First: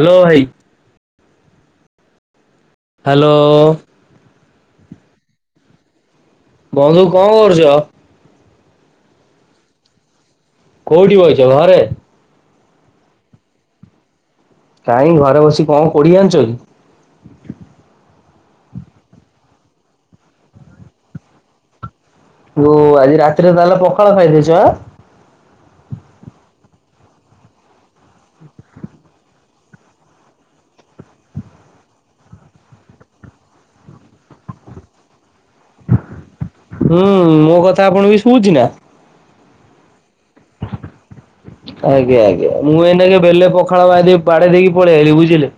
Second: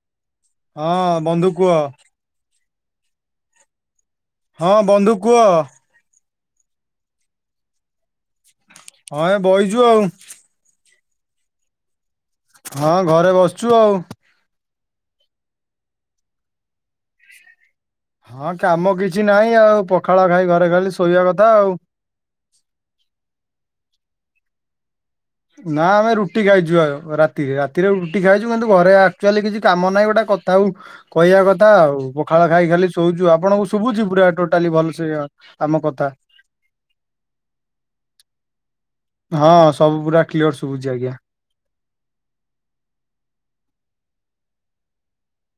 Hello ଭାଇ। ହଁ ବନ୍ଧୁ କୁହ ହ୍ୟାଲୋ ହଁ ବନ୍ଧୁ କୁହ ବନ୍ଧୁ କଣ କରୁଛ ହଁ ଏ ବହିଛୁ ଆଉ। କୋଉଠି ଅଛ ଘରେ? ହଁ ଘରେ ବସିଛୁ ଆଉ। କାଇଁ ଘରେ ବସି କଣ କୋଢି ଆଣିଛ କି? ହଁ କାମ କିଛି ନାହିଁ ଆଉ ପଖାଳ ଖାଇ ଘରେ ଖାଲି ଶୋଇବା କଥା ଆଉ। ବୋଉ ଆଜି ରାତିରେ ତାହେଲେ ପଖାଳ ଖାଇଦେଇଛି ଆଁ ନା ଆମେ ରୁଟି ଖାଇଛୁ ଆଉ ରାତିରେ ରାତିରେ ରୁଟି ଖାଇଛୁ କିନ୍ତୁ ଘରେ ଆକଚୁଆଲି କିଛି କାମ ନାହିଁ ଗୋଟେ କଥା ଉ କହିବା କଥା ଆଉ ପଖାଳ ଖାଇ ଖାଲି ଶୋଉଛୁ ଆପଣଙ୍କୁ ଶୁଭୁଛି ପୁରା ଟୋଟାଲି ଭଲ ସେ? ଆମ କଥା। ହୁଁ ମୋ କଥା ଆପଣକୁ ବି ଶୁଭୁଛି ନା? ହଁ ସବୁ ପୁରା କ୍ଲିଅର ସଭୁଛି ଆଜ୍ଞା। ଆଜ୍ଞା ଆଜ୍ଞା ମୁଁ ଏଇନାକେ ବେଲେ ପଖାଳ ଖାଇଦେଇ ବାଡେଇ ଦେଇକି ପଳେଇ ଆଇଲି ବୁଝିଲେ?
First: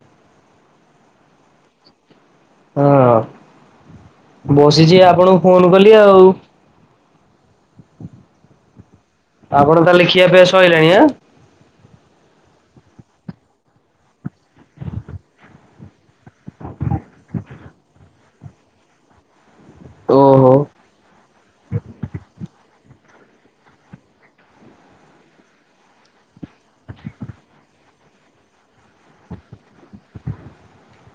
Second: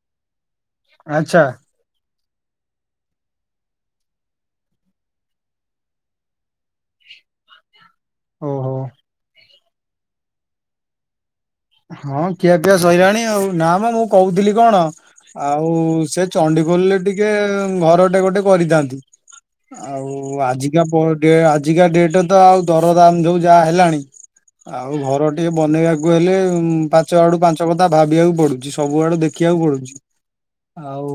ଆଚ୍ଛା। ହଁ ବସିଛି ଆପଣଙ୍କୁ ଫୋନ କଲି ଆଉ। [inaudible] ଓହୋ। ଆପଣ ତାହେଲେ ଖିଆପିଆ ସଇଲାଣି ଆଁ। ହଁ ଖିଆ ପିଆ ସଇଲାଣି ଆଉ ନାଁମ ମୁଁ କହୁଥିଲି କଣ ଆଉ ସେ ଚଣ୍ଡିଖୋଲରେ ଟିକେ ଘରଟେ ଗୋଟେ କରିଥାନ୍ତି ଆଉ ଆଜି ଓହୋ। ଆଜିକା ପର ଡେ ଆଜିକା ଡେଟରେ ତ ଆଉ ଦରଦାମ ଯୋଉ ଯାହା ହେଲାଣି। ଆଉ ଘର ଟିଏ ବନେଇବାକୁ ହେଲେ ପାଞ୍ଚ ଆଡୁ ପାଞ୍ଚ କଥା ଭାବିବାକୁ ପଡୁଛି ସବୁଆଡୁ ଦେଖିବାକୁ ପଡୁଛି। [inaudible] ଆଉ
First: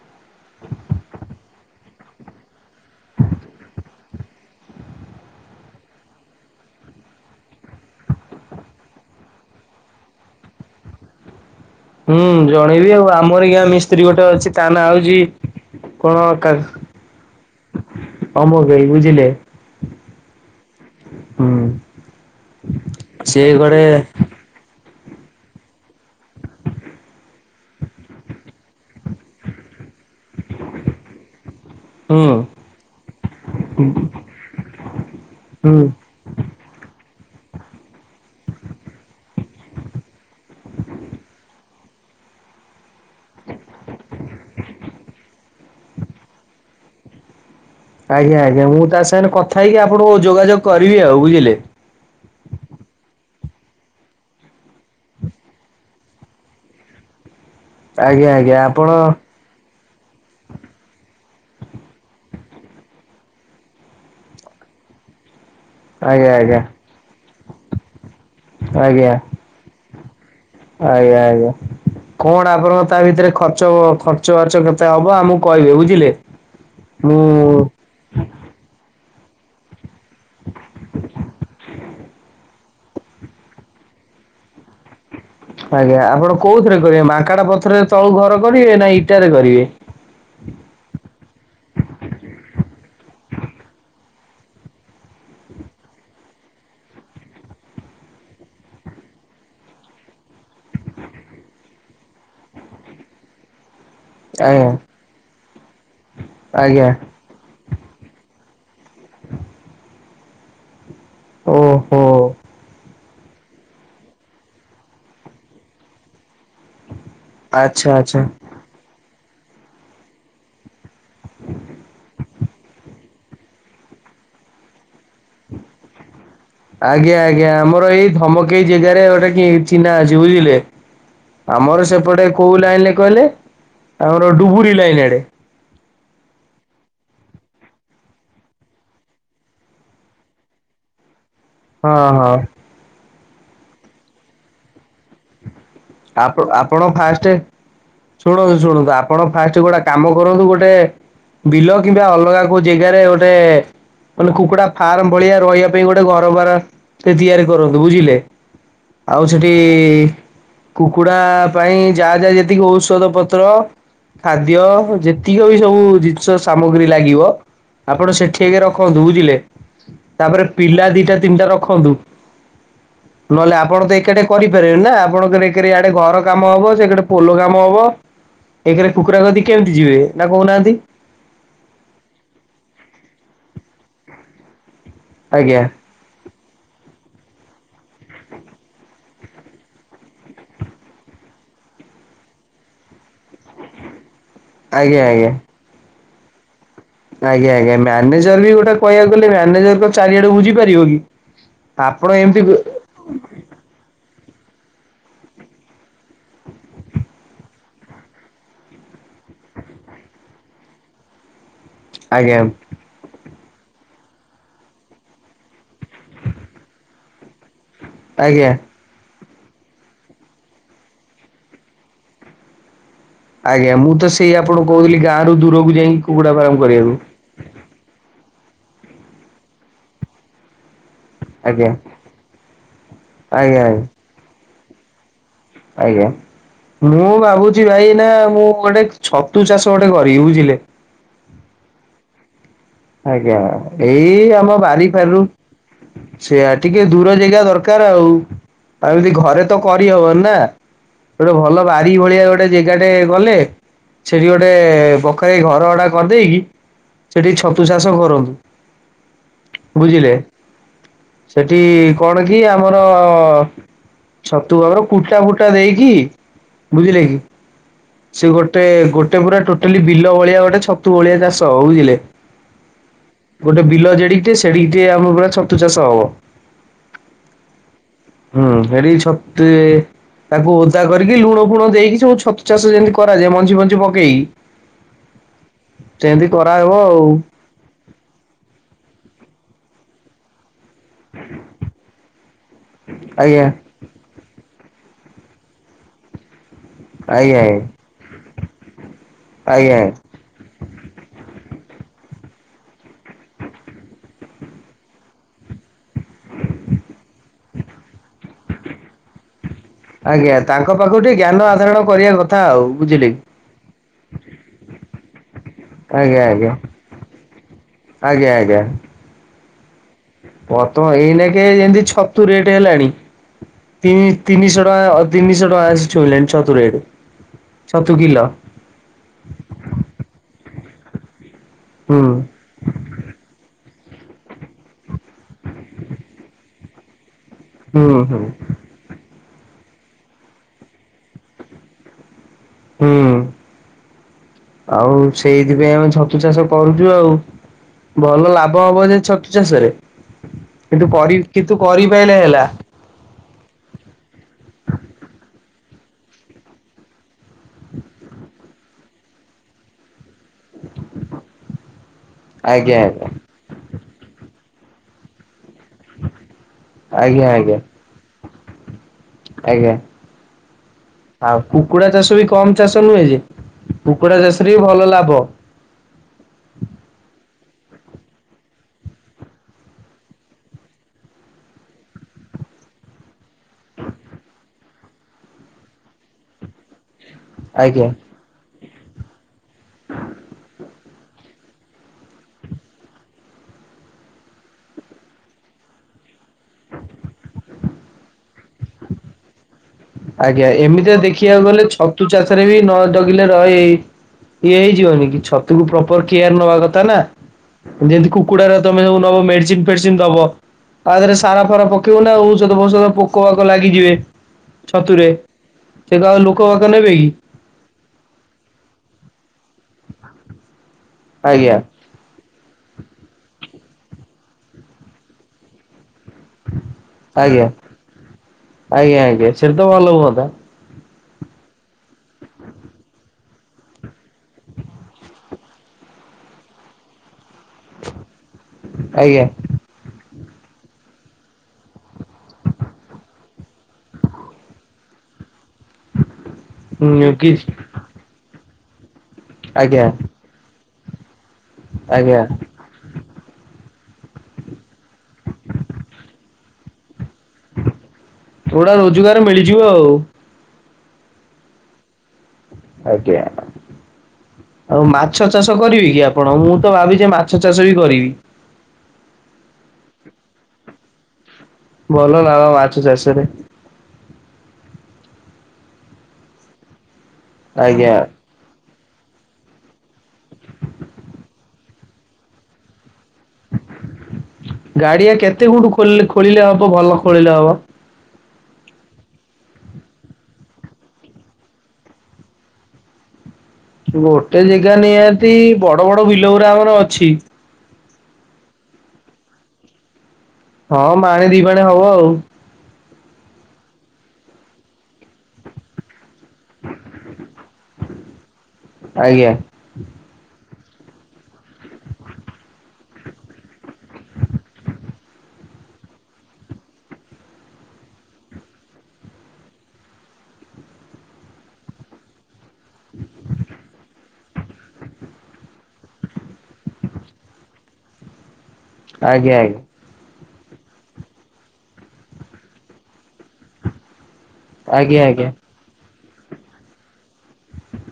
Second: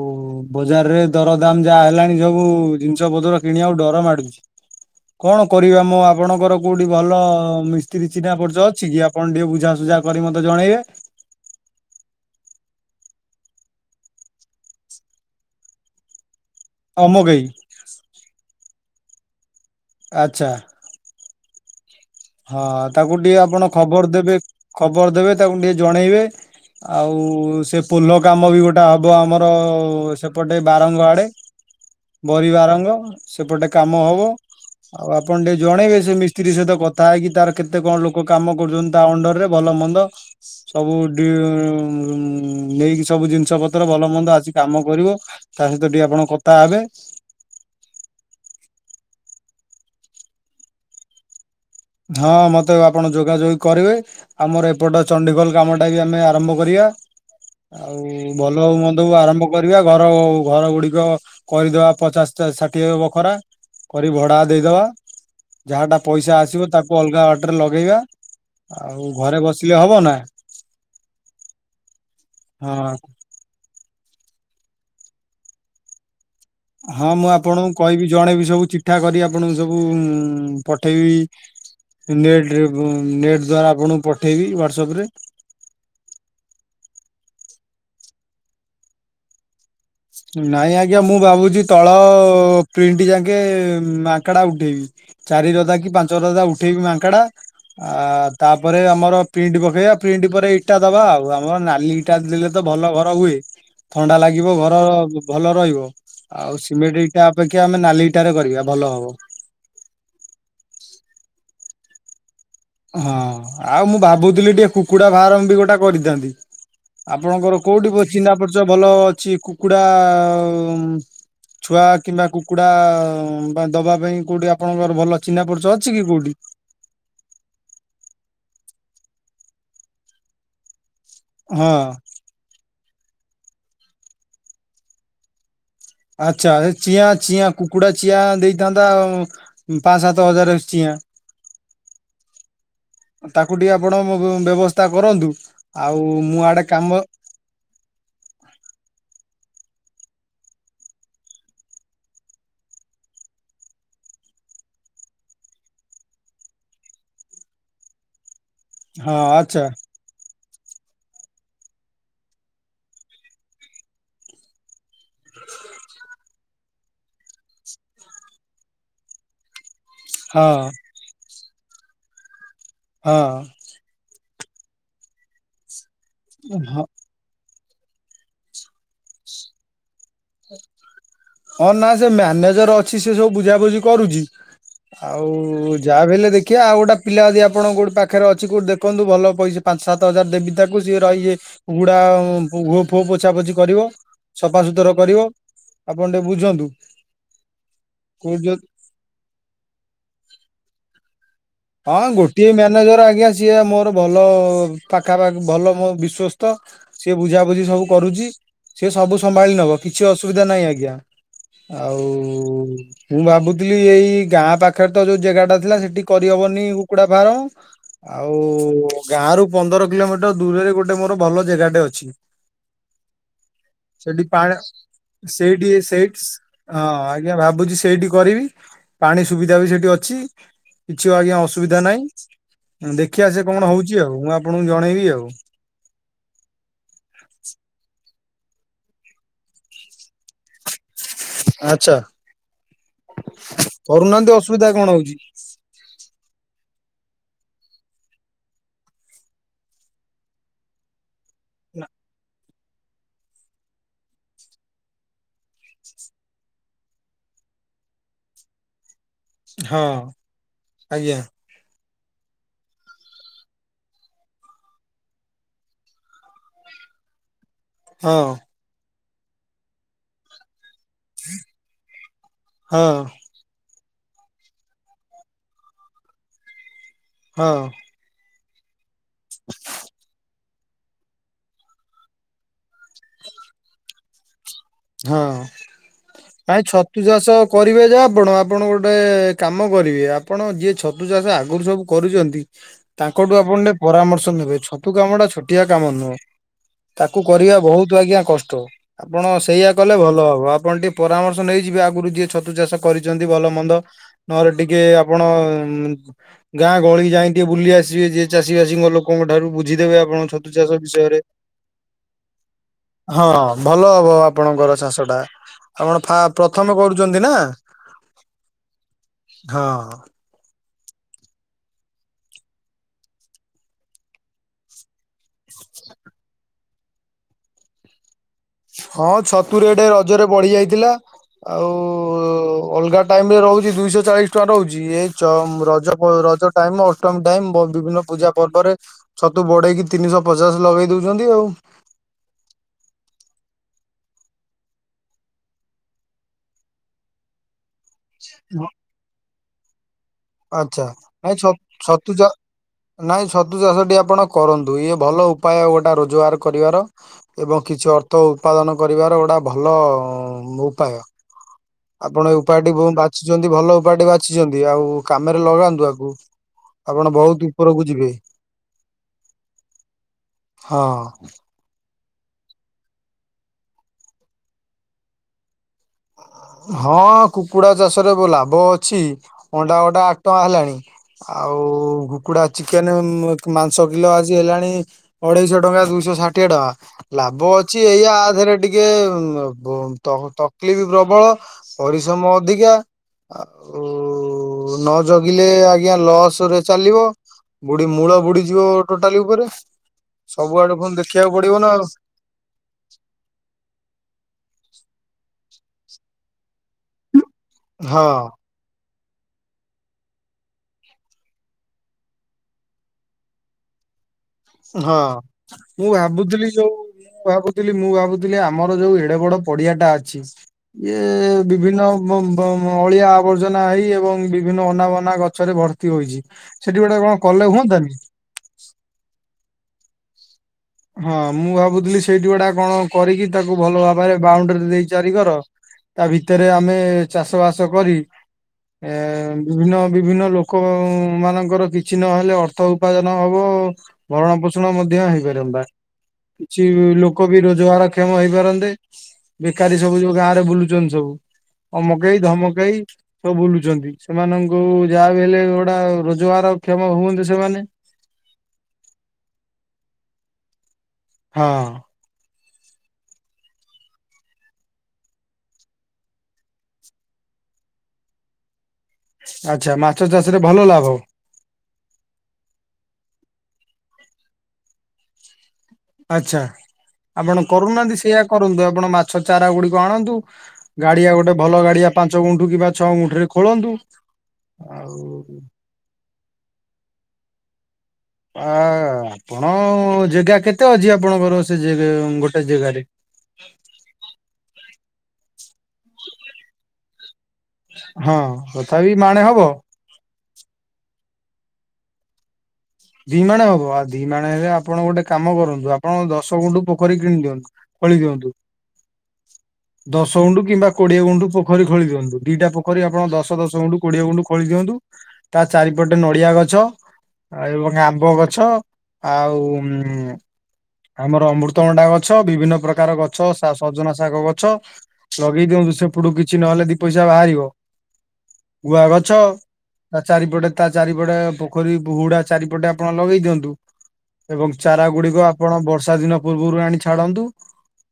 ବଜାରରେ ଦରଦାମ ଯାହା ହେଲାଣି ସବୁ ଜିନିଷ ପତ୍ର କିଣିବାକୁ ଡର ମାଡୁଛି। [inaudible] କଣ କରିବା ମୁଁ ଆପଣଙ୍କର କୋଉଁଠି ଭଲ ମିସ୍ତ୍ରୀ ଚିହ୍ନା ପରିଚୟ ଅଛି କି ଆପଣ ଟିକେ ବୁଝାସୁଝା କରି ମତେ ଜଣେଇବେ। ହୁଁ ଜଣେଇବି ଆଉ ଆମରି ଗାଁ ମିସ୍ତ୍ରୀ ଗୋଟେ ଅଛି ତା ନାଁ ହଉଛି କଣ କା ଅମକେଇ। ଅମକେଇ ବୁଝିଲେ। ଆଚ୍ଛା। ହୁଁ। ହଁ ତାକୁ ଟିକେ ସେ ଆପଣ ଘରେ ଖବର ଦେବେ। ଖବର ଦେବେ ତାକୁ ଟିକେ ଜଣେଇବେ ଆଉ ସେ ପୋଲ କାମ ବି ଗୋ ସେଟା ହବ ଆମର ସେପଟେ ବାରଙ୍ଗ ଆଡେ ହୁଁ ବରି ବାରଙ୍ଗ। ସେପଟେ କାମ ହବ ଆଉଁ ଆପଣ ଟିକେ ହୁଁ ଜଣେଇବେ ସେ ମିସ୍ତ୍ରୀ ସହିତ କଥା କଥା ହେଇକି ତାର କେତେ କଣ ଲୋକ କାମ କରୁଛନ୍ତି ତା ଅଣ୍ଡର ରେ ଭଲ ମନ୍ଦ ସବୁ ଡ଼ି ନେଇକି ସବୁ ଜିନିଷ ପତ୍ର ଭଲମନ୍ଦ ଆସି କାମ କରିବ ତା ସହିତ ଟିକେ ଆପଣ କଥା ହେବେ। ଆଜ୍ଞା ଆଜ୍ଞା ମୁଁ ତା ସାଙ୍ଗରେ କଥା ହେଇକି ଆପଣଙ୍କୁ ଯୋଗାଯୋଗ କରିବି ଆଉ ବୁଝିଲେ। ହଁ ମତେ ଆପଣ ଯୋଗାଯୋଗ କରିବେ। ଆମର ଏପଟ ଚଣ୍ଡିଖୋଲ କାମଟାବି ଆମେ ଆରମ୍ଭ କରିବା। ଆଉଁ ଆଜ୍ଞା ଆଜ୍ଞା ଭଲ ହଉ ଆପଣ ମନ୍ଦ ହଉ ଆରମ୍ଭ କରିବା ଘର ଘରଗୁଡିକ କରିଦବା ପଚାଶ ଷାଠିଏଁ ବଖରା କରି ଭଡା ଦେଇଦବା ଯାହାଟା ଆଜ୍ଞା ପଇସା ଆଜ୍ଞା ଆସିବ ତାକୁ ଅଲଗା ବାଟରେ ଲଗେଇବା। ଆଉ ଆଜ୍ଞା ଘରେ ବସିଲେ ହବ ନା ଆଜ୍ଞା ଆଜ୍ଞା କଣ ଆପଣଙ୍କ ହଁ ତାଭି ଏଥିରେ ଖର୍ଚ୍ଚ ଖର୍ଚ୍ଚବାଚ୍ଚ କେତେ ହବ ଆମକୁ କହିବେ ବୁଝିଲେ। ହଁ ମୁଁ ଆପଣଙ୍କୁ କହିବି ଜଣେଇବି ସବୁ ଚି ଠାକରି ଆପଣଙ୍କୁ ସବୁ ଉଁ ପଠେଇବି ନେଟ ଯାଉଁ ଓଁ ନେଟ୍ ଦ୍ଵାରା ଆପଣଙ୍କୁ ପଠେଇବି ହ୍ୱାଟସଆପରେ। ଆଜ୍ଞା ଆପଣ କୋଉଁଥିରେ କରିବେ ମାଙ୍କଡା ପଥରରେ ତଳୁ ଘର କରିବେ ନାଁ ଇଟାରେ କରିବେ। ନାଇଁ ଆଜ୍ଞା ମୁଁ ଭାବୁଛି ତଳ ପ୍ରିଣ୍ଟ ଯାକେ ମାଙ୍କଡା ଉଠେଇବି। ଚାରି ରଦା କି ପାଞ୍ଚ ରଦା ଉଠେଇବି ମାଙ୍କଡା ଆ ତାପରେ ଆମର ପ୍ରିଣ୍ଟ ପକେଇବା ପ୍ରିଣ୍ଟ ପରେ ଇଟା ଦବା ଆଉ ଆମର ନାଲି ଇ ଇଟା ଦେଇଦେଲେ ତ ଭଲ ଘର ହୁଏ। ଥଣ୍ଡା ଲାଗିବ ଆଜ୍ଞା ଘର ଭଲ ରହିବ ଆଉ ଆଜ୍ଞା ସିମେଣ୍ଟ ଇ ଇଟା ଅପେକ୍ଷା ଆମେ ନାଲି ଇଟାରେ କରିବା ଭଲ ହବ। ଓଁ ହୋ। ହଁ ଆଉ ମୁଁ ଭାବୁଥିଲି ଟିକେ କୁକୁଡା ଫାର୍ମ ବି ଗୋଟା କରିଥାନ୍ତି। ଆପଣଙ୍କର ଆଚ୍ଛା କୋଉଠି କୋଉ ଆଚ୍ଛା। ଚିହ୍ନା ପରିଚୟ ଭଲ ଅଛି କୁକୁଡା ଉଁ ଛୁଆଁ କିମ୍ବା କୁକୁଡ଼ା ବା ଦବା ପାଇଁ କୋଉଠି ଆପଣଙ୍କର ଭଲ ଚିହ୍ନା ପରିଚୟ ଅଛି କୋଉଠି? ଆଜ୍ଞା ଆଜ୍ଞା ଆମର ଏଇ ଧମକେଇ ଜେଗାରେ ଗୋଟା କିଏ ଚିହ୍ନା ଅଛି ବୁଝିଲେ। ହଁ ଆମର ସେପଟେ କୋଉଉଁ ଲାଇନରେ କହିଲେ ଆମର ଡୁବୁରିଲାଇନ ଆଡେ ଆଚ୍ଛା ଚିଆଁ ଚିଆଁ କୁକୁଡା ଚିଆଁ ଦେଇଥାନ୍ତା ଉଁ ପାଞ୍ଚ ସାତ ହଜାର ଚିଆଁ ହଁଅ ହଁ ତାକୁ ଟିକେ ଆପଣ ବ୍ ବ୍ ବ୍ୟବସ୍ଥା କରନ୍ତୁ ଆଉ ମୁଁ ଆପ୍ ଆଡେ କାମ ଆପଣ ଫାଷ୍ଟ ଶୁଣନ୍ତୁ ଶୁଣନ୍ତୁ ଆପଣ ଫାଷ୍ଟ ଗୋଟେ କାମ କରନ୍ତୁ ଗୋଟେ ବିଲ କିମ୍ବା ଅଲଗା କୋଉଁ ଜେଗାରେ ଗୋଟେ ମାନେ କୁକୁଡା ଫାର୍ମ ଭଳିଆ ରହିବା ପାଇଁ ଗୋଟେ ଘରବାର ଟେ ତିଆରି କରନ୍ତୁ ବୁଝିଲେ ହଁ ଆଉଁ ସେଠିଁ ଆଚ୍ଛା କୁକୁଡା ଆଁ ପାଇଁ ଯାହା ଯାହା ଯେତିକି ଔଷଧ ପତ୍ର ଖାଦ୍ୟ ଯେତିକିବି ସବୁ ଜିନିଷ ସାମଗ୍ରୀ ଲାଗିବ ଆପଣ ସେଁଠିଆଗେ ରଖନ୍ତୁ ବୁଝିଲେ ତାପରେ ହଁ ପିଲା ଦିଟା ତିନିଟା ରଖନ୍ତୁ ନ ହଁ। ହେଲେ ଆପଣ ତ ଏକାଟେ କରିପାରିବେନି ନାଁ ଆପଣଙ୍କର ଏକଡେ ଘର କାମ ହବ ହଁ ସେକଡେ ପୋଲ କାମ ହବ ଏକଡେ କୁକୁାଡା କତିକି କେମିତି ଯିବେ ନାଁ କହୁନାହାନ୍ତି ହଁ ନାଁ ସେ ମ୍ୟାନେଜର ଅଛି ସେ ସବୁ ବୁଝାବୁଝି କରୁଛି ଆଉଁ ଆଜ୍ଞା ଯାହାବି ହେଲେ ଦେଖିବା ଆଉ ଗୋଟା ପିଲା ଯଦି ଆପଣ କୋଉଠି ପାଖରେ ଅଛି କଉଁଠି ଦେଖନ୍ତୁ ଭଲ ପଇସା ପାଞ୍ଚ ସାତ ସାତଜାର ଦେବୀତାକୁ ସିଏ ରହିଁକି କୁକୁଡ଼ା ଘୁଅଫୁଅ ପୋଛା ପୋଛି କରିବ ସଫାସୁତୁର ଆଜ୍ଞା କରିବ ଆଜ୍ଞା। ଆପଣ ଟିକେ ବୁଝନ୍ତୁ। ଆଜ୍ଞା ଆଜ୍ଞା ମ୍ୟାନେଜର କୋଉଠି ବି ଯଦି ଗୋଟେ କହିବାକୁ ଗଲେ ମ୍ୟାନେଜର ତ ଚାରିଆଡେ ବୁଝିପାରିବ କି? ହଁ ଆପଣ ଏମିତି ଗୋଟିଏ ମ୍ୟାନେଜର ଆଜ୍ଞା। ଯିଏ ମୋର ଭଲ ପାଖାପାଖି ଭଲ ମୋ ବିଶ୍ଵସ୍ତ। ସିଏ ବୁଝାବୁଝି ସବୁ କରୁଛି ସିଏ ସବୁ ସମ୍ଭାଳି ନବ କିଛି ଅସୁବିଧା ନାହିଁ ଆଜ୍ଞା। ଆଉ ଆଜ୍ଞା ମୁଁ ଭାବୁଥିଲି ଏଇ ଗାଁ ପାଖରେ ତ ଯୋଉ ଜେଗା ଟା ଥିଲା ସେଠି କ ହବନି କୁକୁଡା ଫାର୍ମ ଆଉ। ଆଜ୍ଞା। ଗାଁ ରୁ ପନ୍ଦର କିଲୋମିଟର ଦୂରରେ ଗୋଟେ ମୋର ଭଲ ଜେଗାଟେ ଅଛି। ଆଜ୍ଞା ମୁଁ ତ ସେଠି ସେଇ ଆପଣଙ୍କୁ କହୁଥିଲି ପାଣି ଗାଁରୁ ସେଇଠି ଦୂରକୁ ଯାଇକି ସେଇଠି କୁକୁଡ଼ା ଫାର୍ମ କରିବାକୁ ହଁ। ଆଜ୍ଞା ଭାବୁଛି ସେଇଠି କରିବି ପାଣି ସୁବିଧା ବି ସେଇଠି ଅଛି। କିଛି ଆଜ୍ଞା ଅସୁବିଧା ନାହିଁ। ଦେଖିବା ସେ ଆଜ୍ଞା କଣ ଆଜ୍ଞା ହଉଛି ଆଉ ମୁଁ ଆପଣଙ୍କୁ ଜଣେଇବି ଆଉ। ଆଜ୍ଞା। ମୁଁ ଭାବୁଛି ଭାଇ ନା ମୁଁ ଗୋଟେ ଛତୁ ଚାଷ ଗୋଟେ କରିବି ବୁଝିଲେ। ଆଚ୍ଛା। ଆଜ୍ଞା କରୁନାହାନ୍ତି ଏଇ ଆମ ଅସୁବିଧା କଣ ବାରି ହଉଛି? ଫାରିରୁ ସେଇଆ ଟିକେ ଦୂର ଯେଗା ଦରକାର ଆଉଁ ଆଉଁ ଏମିତି ଘରେ ତ କରିହବନି ନାଁ ଗୋଟେ ଭଲ ବାରି ଭଳିଆ ଗୋଟେ ଗୋଟେ ଜାଗା ଟେ ଗଲେ ସେଠିଁ ଗୋଟେ ବଖରେଇ ଘରଭଡା କରିଦେଇକି ସେଠିକି ଛତୁ ଚାଷ କରନ୍ତୁ ହଁ ବୁଝିଲେ। ଆଜ୍ଞା ସେଠି କଣ କି ଆମର ଛତୁ ଘାବର କୁଟା ଫୁଟା ଦେଇକି ବୁଝିଲେ କି। ହଁ ସେ ଗୋଟେ ଗୋଟେ ପୁରା ଟୋଟାଲି ବିଲ ଭଳିଆ ଗୋଟେ ଛତୁ ଭଳିଆ ଚାଷ ବୁଝିଲେ। ହଁ। ଗୋଟେ ବିଲ ଜେଡିକିଟିଏ ସେଡିକିଟିଏ ଆମର ପୁରା ଛତୁ ଚାଷ ହବ। ହଁ। ହୁଁ ସେଠି ଛତୁ ଏ ତାଙ୍କୁ ଓଦା କରିକି ଲୁଣ ଫୁଣ ଦେଇକି ସବୁ ଛତୁ ଚାଷ ଯେମିତି କରାଯାଏ ମଞ୍ଜି ମଞ୍ଜି ପକେଇକି। ହଁ ସେମିତି କାଇଁ କରାହେବ ଛତୁ ଆଉ ଚାଷ କରିବେ ଯେ ଆପଣ ଆପଣ ଗୋଟେ କାମ କରିବେ ଆପଣ ଯିଏ ଛ ଛତୁ ଚାଷ ଆଗରୁ ସବୁ କରୁଛନ୍ତି ତାଙ୍କଠୁ ଆଜ୍ଞା ଆପଣ ପରାମର୍ଶ ନେବେ ଛତୁ କାମ ଟା ଛୋଟିଆ କାମ ନୁହେଁ। ତାକୁ ଆଜ୍ଞା କରିବା ବହୁତ ଆଜ୍ଞା କଷ୍ଟ ଆପଣ ସେଇଆ ଆଜ୍ଞା କଲେ ଭଲ ହବ ଆପଣ ଟିକେ ପରାମର୍ଶ ନେଇଯିବେ ଆଗରୁ ଯିଏ ଛତୁ ଚାଷ କରିଛନ୍ତି ଭଲ ମନ୍ଦ।। ନହେଲେ ଟିକେ ଆପଣ।। ଗାଁ ଗହଳି ଯାଇ ଟିକେ ବୁଲି ଆସିବେ। ଯିଏ ଚାଷୀିବାସୀଙ୍କ ଲୋକ।। ଲୋକଙ୍କ ଠାରୁ ବୁଝିଦେବେ ଆପଣ ଆଜ୍ଞା ଛତୁ ତାଙ୍କ ଚାଷ ପାଖକୁ ଟିକେ ବିଷୟରେ ଜ୍ଞାନ ଆଧାରଣ କରିବା କଥା ଆଉ ବୁଝିଲେ କି ହଁ। ଭଲ ହବ ଆପଣଙ୍କର ଚାଷ ଟା ଆଜ୍ଞା ଆପଣ ଆଜ୍ଞା। ପ୍ରଥମେ କରୁଛନ୍ତି ନା ଆଜ୍ଞା ହଁ। ବତମ ଏଇନେ କେ ଯେମିତି ଛତୁ ରେଟ ହେଲାଣି। ତିନି ତିନିଶହ ଟଙ୍କା ତିନିଶହ ଟଙ୍କା ଆସି ଛୁଇଁଲାଣି ଛତୁ ରେଟେ। ଛତୁ କିଲ। ହଁ ଛତୁ ରେଟ୍ ଏ ରଜରେ ବଢି ଯାଇଥିଲା ଆଉ। ହୁ ଅଲଗା ଟାଇମରେ ରହୁଛି ଦୁଇଶହ ଚାଳିଶ ଟଙ୍କା ରହୁଛି ଏଇ ରଜ ରଜ ଟାଇମ।। ଟାଇମ ହୁଁ ବିଭିନ୍ନ ହୁଁ ପୂଜା ପର୍ବରେ ଛତୁ ବଢେଇକି ତିନିଶହ ପଚାଶ ଲଗେଇ ଦଉଛନ୍ତି ଆଉ। ହୁଁ। ଆଉ ସେଇଥିପାଇଁ ଆମେ ଛତୁ ଚାଷ କରୁଛୁ ଆଉ। ଭଲ ଲାଭ ହବ ଯେ ଛତୁ ଚାଷରେ ଆଚ୍ଛା କିନ୍ତୁ କରି ନାଇଁ ଛ କିନ୍ତୁ ଛତୁ କରିପାରିଲେ ଚା ହେଲା। ନାଇଁ ଛତୁ ଚାଷଟି ଆପଣ କରନ୍ତୁ। ଇଏ ଭଲ ଉପାୟ ଗୋଟେ ରୋଜଗାର କରିବାର। ଏବଂ କିଛି ଅର୍ଥ ଉତ୍ପାଦନ କରିବାର ଗୋଟା ଭଲ।। ଉପାୟ ଆପଣ ଏ ଉପାୟଟି ଆଜ୍ଞା ବ ଆଜ୍ଞା ବାଛିଛନ୍ତି ଭଲ ଉପାୟଟି ବାଛିଛନ୍ତି ଆଉ। କାମରେ ଲଗାନ୍ତୁ ଆକୁ ଆପଣ ଆଜ୍ଞା ବହୁତ ଆଜ୍ଞା ଉପରକୁ ଯିବେ। ଆଜ୍ଞା ହଁ ଆଉ। କୁକୁଡା ଚାଷ ବି କମ୍ ଚାଷ ନୁହେଁ ଯେ କୁକୁଡା ଚାଷରେ ବି ଭଲ ଲାଭ। ହଁ କୁକୁଡା ଚାଷରେ ଲାଭ ଅଛି ଅଣ୍ଡା ଅଟା ଆଠ ଟଙ୍କା ହେଲାଣି। ଆଉ କୁକୁଡା ଚିକେନ ମାଂସ କିଲୋ ଆଜି ହେଲାଣି। ଅଢେଇଶହ ଟଙ୍କା ଦୁଇଶହ ଷାଠିଏ ଟଙ୍କା। ଲାଭ ଅଛି ଆଜ୍ଞା ଏଇା ଆଥରେ ଟିକେ ତକଲିଫ ପ୍ରବଳ। ପରିଶ୍ରମ ଅଧିକା। ଆଉ ନ ଜଗିଲେ ଆଜ୍ଞା ଲସ ରେ ଚାଲିବ। ବୁଢ ମୂଳ ବୁଡିଯିବ ଟୋଟାଲି ଉପରେ। ଆଜ୍ଞା ସବୁଆଡେ ଏମିତିଆ ପୁଣି ଦେଖିବାକୁ ପଡିବ ଗଲେ ନା ଆଉ ଛତୁ ଚାଷରେ ବି ନ ଡଗିଲେ ରହଇ। ଇଏ ହେଇଯିବନି କି ଛତୁକୁ ପ୍ରପର କେୟାର ନବା କଥା ନା ହଁ ଯେମତି କୁକୁଡାର। ତମେ ସବୁ ନବ ମେଡିସିନ ଫେଡିସିନ ଦବ। ତାହରେ ସାରା ଫାରା ପକିବୁ ନା ସତ ବଷ ପୋକ ଫୋକ ଲାଗିଯିବେ। ହଁ ଛତୁରେ ମୁଁ ସେ କଣ ଆଉ ଲୋକ ଭାବୁଥିଲି ବାକ ଯୋଉ ନେବେ କି ମୁଁ ଭାବୁ।। ଥିଲ ମୁଁ ଭାବୁଥିଲି ଆମର ଯୋଉ ଏଡେ ବଡ ପଡିଆଟା ଅଛି। ଇଏ ଆଜ୍ଞା ବିଭିନ୍ନ।। ଅଳିଆ ଆବର୍ଜନା ହେଇ ଏବଂ ବିଭିନ୍ନ ଅନାବନା ଗଛରେ ଭର୍ତ୍ତି ହୋଇଛି। ସେଠି ଗୋଟେ କଣ କଲେ ହୁଅନ୍ତାନି। ଆଜ୍ଞ ଆଜ୍ଞେ ସେଥିତ ଭଲ ହୁଅନ୍ତା। ହଁ ମୁଁ ଭାବୁଥିଲି ସେଇଠି ଗୁଡା କ'ଣ କରିକି ତାକୁ ଭଲ ଭାବରେ ବାଉଣ୍ଡରୀ ଦେଇ ଚାରି କର। ତା ଭିତରେ ଆମେ ଚାଷ ବାସ କରି ଏ। ଆଜ୍ଞା ବିଭିନ୍ନ ବିଭିନ୍ନ ଲୋକ ମାନଙ୍କର କିଛି ନହେଲେ ଅର୍ଥ ଉପାର୍ଜନ ହବ। ଭରଣ ପୋଷଣ ମଧ୍ୟ ହେଇପାରେ ବା। କିଛି ଉଁ ଲୋକ କି ବି ରୋଜଗାର କ୍ଷମ ହେଇପାରନ୍ତେ। ବେକାରୀ ଆଜ୍ଞା ସବୁ ଯୋଉ ଗାଁ ରେ ବୁଲୁଛନ୍ତି ସବୁ ଅମକେଇ ଆଜ୍ଞା ଧମକେଇ। ବୁଲୁଛନ୍ତି ସେମାନଙ୍କୁ ଯାହା ବି ହେଲେ ଗୋଟା ରୋଜଗାର କ୍ଷମ ହୁଅନ୍ତେ। ଯୋଉ ମାନେ ଏଗଟା ରୋଜଗାର ମିଳିଯିବ ଆଉ। ହଁ। ଆଜ୍ଞା ଆଉ ମାଛ ଚାଷ କରିବେ କି ଆପଣ ମୁଁ ତ ଭାବିଛିେ ମାଛ ଚାଷ ବି କରିବି। ଆଚ୍ଛା ମାଛ ଚାଷ ରେ ଭଲ ଲାଭ। ଭଲ ଲବା ବାଛୁ ଚାଷରେ। ଆଚଛା ଆପଣ ଆଜ୍ଞା କରୁନାହାନ୍ତି ସେଇଆ କରନ୍ତୁ ଆପଣ ମାଛ ଚାରା ଗୁଡିକ ଆଣନ୍ତୁ। ଗାଡିଆ ଗୋଟେ ଭଲ ଗାଡିଆ ପାଞ୍ଚ ଗୁଣ୍ଠୁ କିମ୍ବା ଛଅ ଗୁଣ୍ଠୁରେ ଖୋଳନ୍ତୁ ଆଉ। ଖୋ ଖୋଳିଲେ ହବ ଭଲ ଖୋଳିଲେ ହବ। ଆ ଆପଣ ଜାଗା କେତେ ଅଛି ଆପଣଙ୍କର ସେ ଗୋଟେ ଜାଗାରେ। ଗୋଟେ ଜାଗା ନିହାତି ବଡ ବଡ ବିଲ ଗଡା ଆମର ଅଛି। ହଁ ତଥାପି ମାଣେ ହବ। ହଁ ମା ଆଣିେ ଦି ପାଣେ ହବ ଆଉ। ଦିମାଣ ହବ ଆଉ ଦି ମାଣେ ହେଲେ ଆପଣ ଗୋଟେ କାମ କରନ୍ତୁ ଆପଣ ଦଶ ଗୁଣ୍ଠୁ ପୋଖରୀ କିଣି ଦିଅନ୍ତୁ। ପଳି ଦିଅନ୍ତୁ। ଆଜ୍ଞା। ଦଶ ଗୁଣ୍ଡୁ କିମ୍ବା କୋଡିଏ ଗୁଣ୍ଡୁ ପୋଖରୀ ଖୋଳି ଦିଅୁ ଦିଟା ପୋଖରୀପଣଶ ଦଶ ଗୁଣ୍ଡୁ। କୋଡ଼ିଏ ଗୁଣ୍ଡୁ ଖୋଳି ଦିଅନ୍ତୁ ତା ଚାରିପଟେ ନଡ଼ିଆ ଗଛ। ଆଉ ଏବଂ ଆମ୍ବ ଗଛ ଆଉ। ଆମର ଅମୃତଭଣ୍ଡା ଗଛ ବିଭିନ୍ନ ପ୍ରକାର ଗଛ ସଜନା ଶାଗ ଗଛ। ଲଗେଇ ଦିଅନ୍ତୁ ସେପଟୁ କିଛି ନହେଲେ ଦି ପଇସା ବାହାରିବ ଗୁଆ ଗଛ। ଆଜ୍ଞା ଆଜ୍ଞା। ତା ଚାରିପଟେ ତା ଚାରିପଟେ ପୋଖରୀ ହୁଡା ଚାରିପଟେ ଆପଣ ଲଗେଇ ଦିଅନ୍ତୁ। ଏବଂ ଚାରା ଆଜ୍ଞା ଗୁଡିକ ଆଜ୍ଞା ଆପଣ ବର୍ଷା ଦିନ ପୂର୍ବରୁ ଆଣି ଛାଡନ୍ତୁ।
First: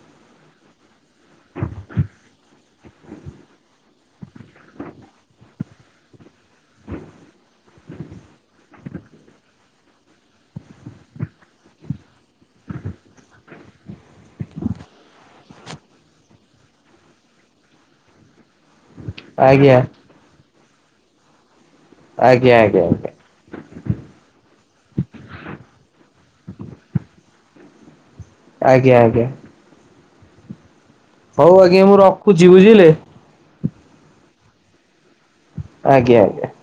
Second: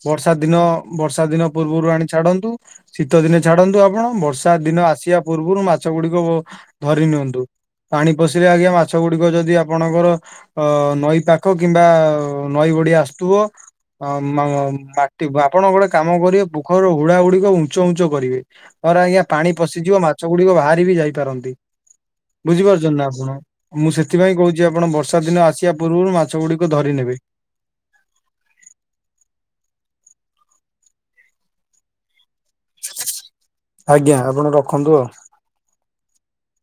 ବର୍ଷା ଦିନ ବର୍ଷା ଦିନ ପୂର୍ବରୁ ଆଣି ଛାଡନ୍ତୁ। ଶୀତ ଦିନେ ଛାଡନ୍ତୁ ଆପଣ ବର୍ଷା ଦିନ ଆସିବା ପୂର୍ବରୁ ମାଛ ଗୁଡିକ ଧରି ନିଅନ୍ତୁ। ପାଣି ପଶିଲେ ଆଜ୍ଞା ମାଛ ଗୁଡିକ ଯଦି ଆପଣଙ୍କର ଅ ନଈ ପାଖ କିମ୍ବା ନଈ ଉଢ଼ି ଆସୁଥିବ ମ ମାଟି ଆପଣ ଗୋଟେ କାମ କରିବେ ପୋଖରୀର ହୁଡା ଗୁଡିକ ଉଞ୍ଚ ଉଚ କରିବେ। ମର ଆଜ୍ଞା ପାଣି ପଶିଯିବ ମାଛ ଗୁଡିକ ବାହାରି ବି ଯାଇ ପାରନ୍ତି ଆଜ୍ଞା ଆଜ୍ଞା ଆଜ୍ଞା ବୁଝିପାରୁଚ଼ ନା ଆପଣ ମୁଁ ସେଥିପାଇଁ କହୁଛି ଆପଣ ବର୍ଷା ଦିନ ଆସିବା ପୂର୍ବରୁ ମାଛ ଗୁଡିକ ଧରିନେବେ। ଆଜ୍ଞା ଆଜ୍ଞା। ହଉ ଆଜ୍ଞା ମୁଁ ରଖୁଛି ବୁଝିଲେ ଆଜ୍ଞା ଆପଣ ରଖନ୍ତୁ ଆଉ ଆଜ୍ଞା ଆଜ୍ଞା।